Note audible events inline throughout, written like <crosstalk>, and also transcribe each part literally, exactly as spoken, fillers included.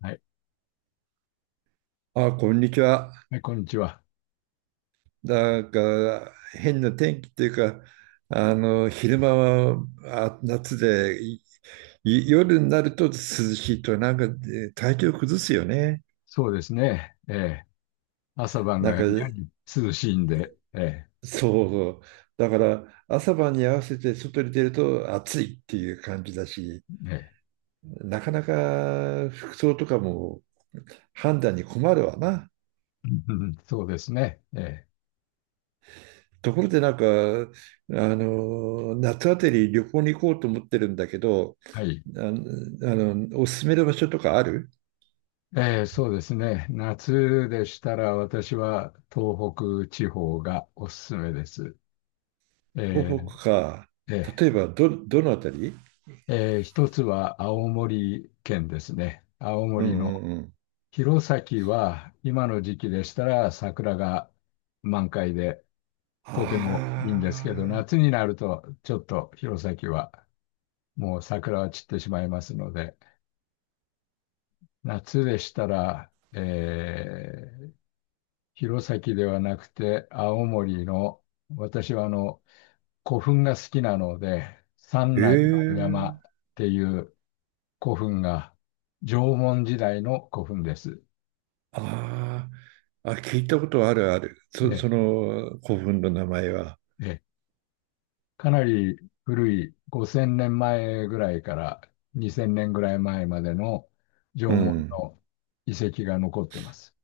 はい。あ、こんにちは。はい、こんにちは。なんか変な天気っていうか、あの昼間はあ夏で、いい夜になると涼しいと、なんかえ体調崩すよね。そうですね。ええ、朝晩ながんやかに涼しいんで、えそう、だから朝晩に合わせて外に出ると暑いっていう感じだし、え、ええ、なかなか服装とかも判断に困るわな。<laughs> うんうん、そうですね。ええ、ところでなんか、あの夏あたり旅行に行こうと思ってるんだけど、はい。あの、おすすめの場所とかある？ええ、そうですね。夏でしたら私は東北地方がおすすめです。え東北か。え、え例えば、ど、どのあたり？え、ええ、一つは青森県ですね。青うん森うのんうん。弘前は今の時期でしたら桜が満開で、とてもいいんですけど、ああ、夏になるとちょっと弘前はもう桜は散ってしまいますので、夏でしたら、えー弘前ではなくて青森の、私はあの古墳が好きなので、三え内丸山っえ、ていう古墳が縄文時代の古墳です。ああ、あ、聞いたことあるある。そ、で、その古墳の名前は。でかなり古いごせんねんまえぐらいからにせんねんぐらい前までの縄う文ん。の遺跡が残ってます。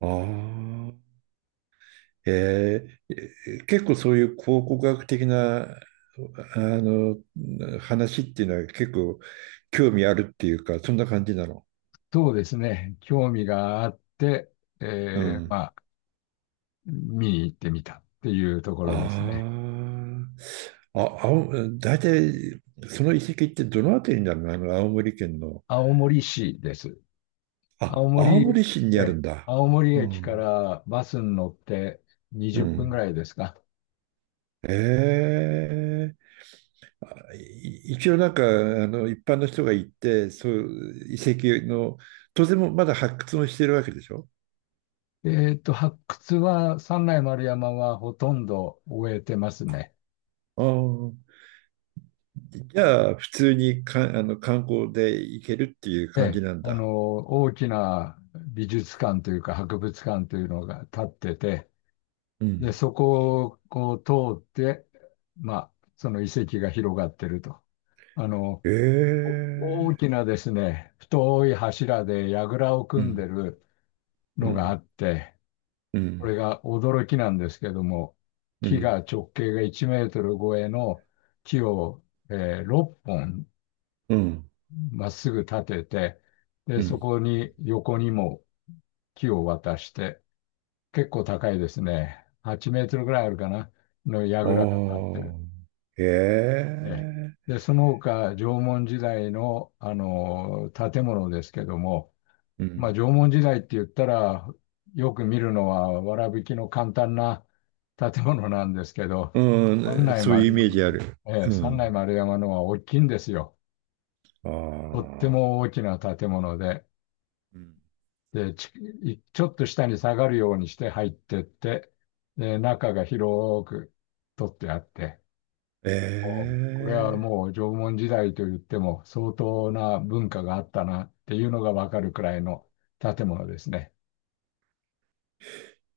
ああ、ええ結構そういう考古学的な、あの、話っていうのは結構興味あるっていうか、そんな感じなの。そうですね。興味があって、うえーん。まあ、見に行ってみたっていうところですね。ああ、あ、青大体、その遺跡ってどのあたりになるの？あの、青森県の。青森市です。青あ、青森、森市にあるえ、んだ。青森う駅かん。らバスに乗ってうにじゅっぷんぐん。らいですか。ええ。い一応なんか、あの、一般の人が行って、そういう遺跡の、当然もまだ発掘もしてるわけでしょ？えっと、発掘は、三内丸山はほとんど終えてますね。ああ。じゃあ、普通にか、あの、観光で行けるっていうえ感じえ、なんあの、だ。大きな美術館というか博物館というのが建ってて、うで、ん。そこをこう通って、まあ、その遺跡が広がってると。あの、えお大え。きなですね、太い柱で櫓をう組んでん。るうのがあん。って、うこん。れが驚きなんですけども、う木ん。が直径がいちメートル超えの木を、えーろっぽんうん、まっすぐ立てて、で、うそん。こに横にも木を渡して、結構高いですね。はちメートルぐらいあるかな、の櫓が立っあてる。あ、へええ。え、で、その他、縄文時代の、あの、建物ですけども、うまあ、ん、縄文時代って言ったら、よく見るのは、わらびきの簡単な建物なんですけど、う三ん、ね、内そういうイ丸メー山、ジある。ええ、う三内ん、丸山のは大きいんですよ。あとってあ、も大きな建物で、うん。で、ち、いちょっと下に下がるようにして入ってって、で、中が広く取ってあって、えこれはえ、もう縄文時代と言っても相当な文化があったなっていうのがわかるくらいの建物ですね。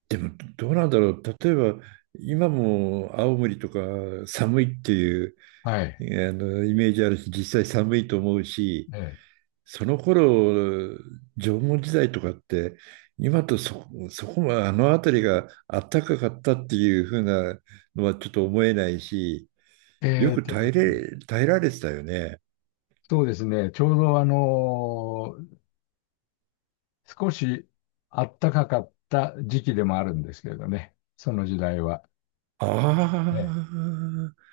でもどうなんだろう。例えば、今も青森とか寒いっていう、はえい。ーあの、イメージあるし、実際寒いと思うし、えその頃、縄文時代とかって、今とそ、そこもあの辺りがあったかかったっていう風なのはちょっと思えないし、えよえーくと耐でえすね、れ、耐えられてたよね。そうですね。ちょうどあのー少し暖かかった時期でもあるんですけれどね。その時代は。あええ、あ、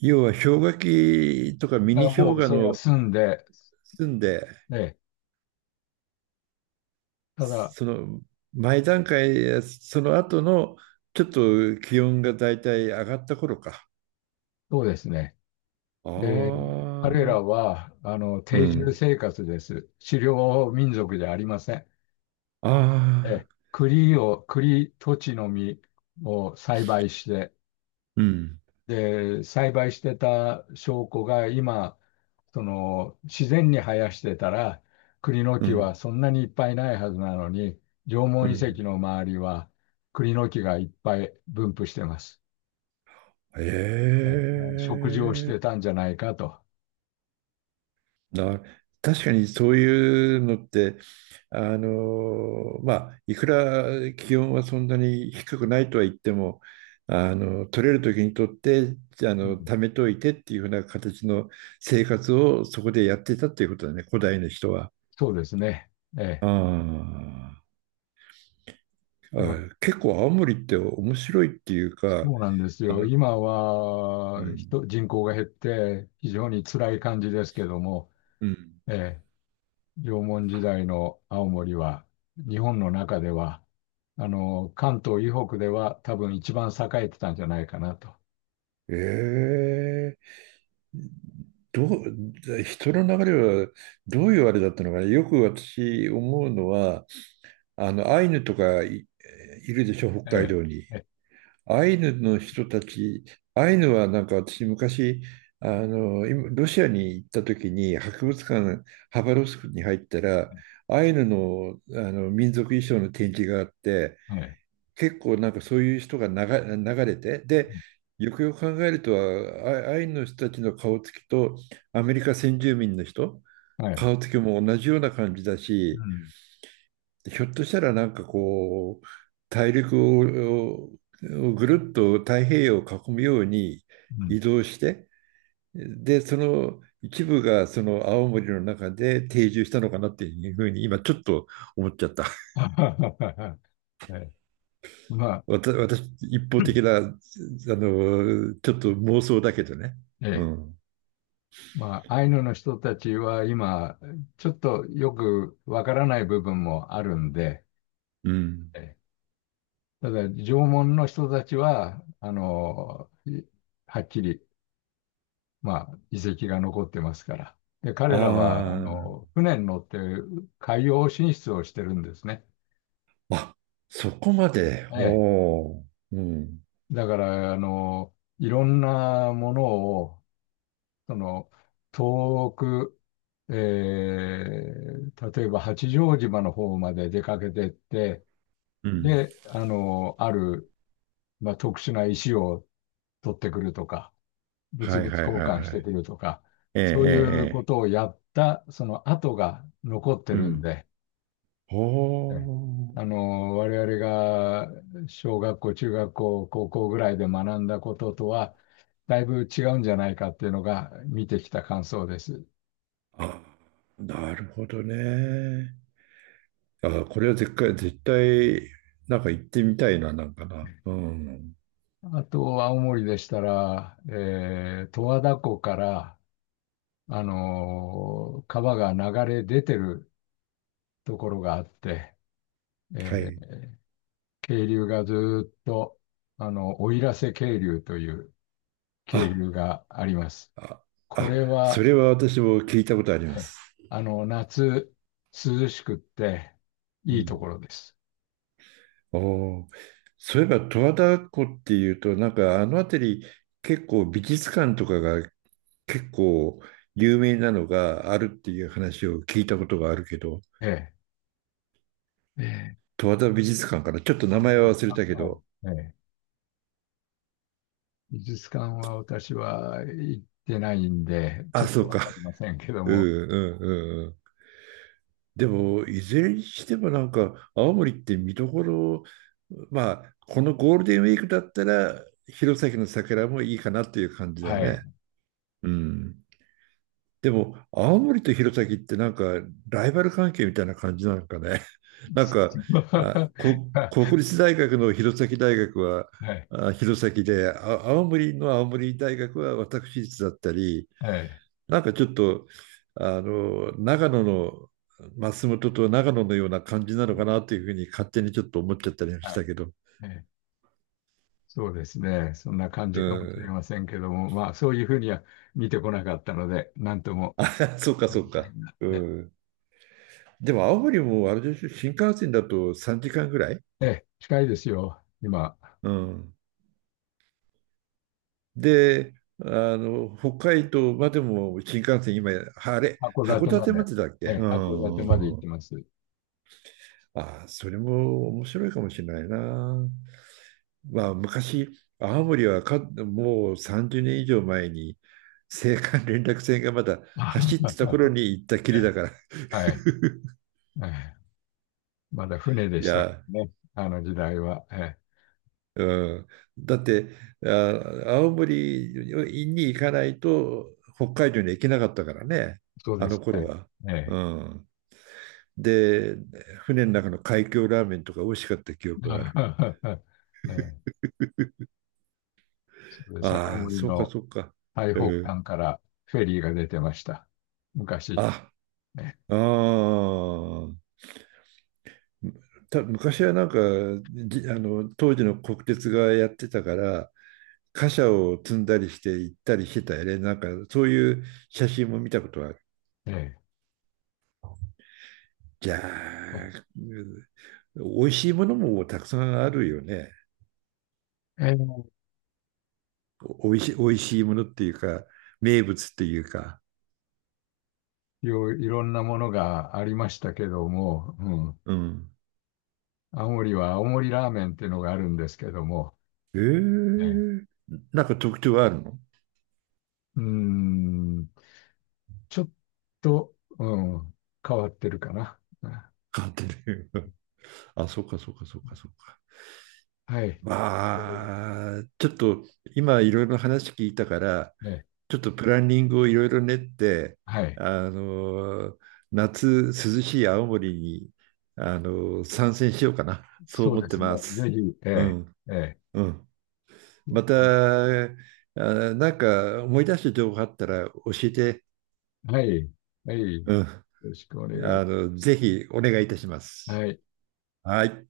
要は氷河期とかミまあ、ニも氷う河それがの済んで、住んで、ええ、ただ、その前段階、その後のちょっと気温がだいたい上がった頃か。そうですね。あで、彼らあ、はあのう定住ん。生活です。狩猟民族じゃありません。あえ、あ、栗を、栗、土地の実を栽培して、うん。で、栽培してた証拠が今、その、自然に生やしてたら、栗のう木はん。そんなにいっぱいないはずなのに、縄う文遺ん。跡の周りは栗の木がいっぱい分布してます。えええ、食事をえ、してたんじゃないかと。な、確かにそういうのって、あの、まあ、いくら気温はそんなに低くないとは言っても、あの、取れる時に取って、あうの、ん、貯めといてっていうふうな形の生活をそこでやってたっていうことだね、古代の人は。そうですね。ええ。あーまあ、あ、結構青森って面白いっていうそか、うなんですあよ。の、今うはん、人、人口が減って非常に辛い感じですけども、うん。ええ、縄文時代の青森は、日本の中では、あの、関東以北では多分一番栄えてたんじゃないかなと。ええ、どう、人の流れはどういうあれだったのかな。よく私思うのは、あの、アイヌとかい、いるでしょ、北海え道に。え、えアイヌの人たち、アイヌはなんか私昔、あの、今ロシアに行った時に、博物館、ハバロフスクに入ったら、え、アイヌの、あの民族衣装の展示があって、はい、結構なんかそういう人が流、流れて、で、よくよく考えるとあアイヌの人たちの顔つきとアメリカ先住民の人、はい、顔つきも同じような感じだうし、ん、ひょっとしたらなんかこう、大陸ををぐるっと太平洋を囲むようにうん。移動して、で、その一部がその青森の中で定住したのかなっていうふうに今ちょっと思っちゃった。<laughs> ええ、まあ、わた私、一方的な、あの、ちょっと妄想だけどね。えうえ、ん。まあ、アイヌの人たちは今、ちょっとよくわからない部分もあるんで、うん。ええ、ただ、縄文の人たちは、あの、はっきり、まあ、遺跡が残ってますから。で、彼らは、ああの、船に乗って海洋進出をしてるんですね。あ、あ、そこまで。えおえ。お。うん。だから、あの、いろんなものを、その、遠く、えー例えば八丈島の方まで出かけてって、うん。で、あの、ある、まあ、特殊な石を取ってくるとか、物は々いはい交はい換しはてい。くるとか、ええええ。そういうこええ、とをやった、その跡が残ってうるんん。で、えおえ、お。あの、我々が小学校、中学校、高校ぐらいで学んだこととは、だいぶ違うんじゃないかっていうのが見てきた感想です。あ、なるほどね。あ、これは絶対、絶対、なんか行ってみたいな、なんかな。うん。あと、青森でしたら、えー、十和田湖から、あの、川が流れ出てるところがあって、はえい。ー、渓流がずーっと、あの、奥入瀬渓流という渓流あ、があります。あ、こあ、れそは、れは私も聞いたことありまええ、す。あの、夏、涼しくって、ういいとん。ころです。おー、そういえば十和田湖っていうと、なんかあの辺り結構美術館とかが結構有名なのがあるっていう話を聞いたことがあるけど、ええ。ええ。十和田美術館かな、ちょっと名前は忘れあ、たけはい。ど、ええ。美術館は私は行ってないんで、ちょあ、っそとうわか。かりませ <laughs> んけどうも、んうんうんうん。でも、いずれにしてもなんか青森って見どころ、まあ、このゴールデンウィークだったら弘前の桜もいいかなっていう感じだはい。ね。うん。でも、青森と弘前ってなんか、ライバル関係みたいな感じなのかね。<laughs> なんか、あ、こ、<laughs> は国立大学の弘前大学は、い。あ、弘前で、あ、青森の青森大学は私立だったり、ええ。なんかちょっと、あの、長野の松本と長野のような感じなのかなというふうに勝手にちょっと思っちゃったりもしはたい。けど。ええ。そうですね。そんな感うじかもしれん。ませんけども、まあ、そういうふうには見てこなかったので、なんとも。<laughs> そうか、なそんとうか。もうね。ん。でも、青森もあれでしょ、新幹線だとさんじかんぐらい。ええ、近いですよ、今。うん。で、あの、北海道までも新幹線、今、あれ、函函館ま館まで、でだっけ？えうえ、函館んうまで行っんうてん。ます。<laughs> あ、それも面白いかもしれないな。まあ、昔、青森はかもうさんじゅうねん以上前に、青函連絡船がまだあ走っはてたは。頃に行ったきえりだえ、から。はい。ええ、まだ船でいしたかや、らね、あの時代は。ええ、うん。だって、あ、青森に行かないと、北海道に行けなかったからね、そうあでのす頃ね。は。ええ。うん。で、船の中の海峡ラーメンとか美味しかった記憶がある。<laughs> ええ、そうです。青ああ、森そうかのそうか。最う北ん。端からフェリーが出てました。昔。あ、ああ。た昔はなんかじあの当時の国鉄がやってたから貨車を積んだりして行ったりしてたよね。なんかそういう写真も見たことはある。ええ。じゃあ、うん、美味しいものもたくさんあるよね。ええ、おいしい、美味しいものっていうか名物っていうか。いろいろんなものがありましたけども、うん。うん。青森は青森ラーメンっていうのがあるんですけども、えええ、え、なんか特徴あるの？うーん。ちょっと、うん、変わってるかな。うん。鑑定留学。あ、そうか、そうか、そうか、そうか。はい。えーまあ、ちょっと今いろいろ話聞いたから、ね、ちょっとプランニングをいろいろ練って、はい。あの、夏涼しい青森に、あの、参戦しようかな。そうそう思っでてすね。まぜす。ひ、えうえ、ん、ええ。うん。うまん。た、あ、なんか思い出した情報あったら教えて、はい。はい。ようん。ろしくお願い。あの、ぜひお願いいたします。はい。はい。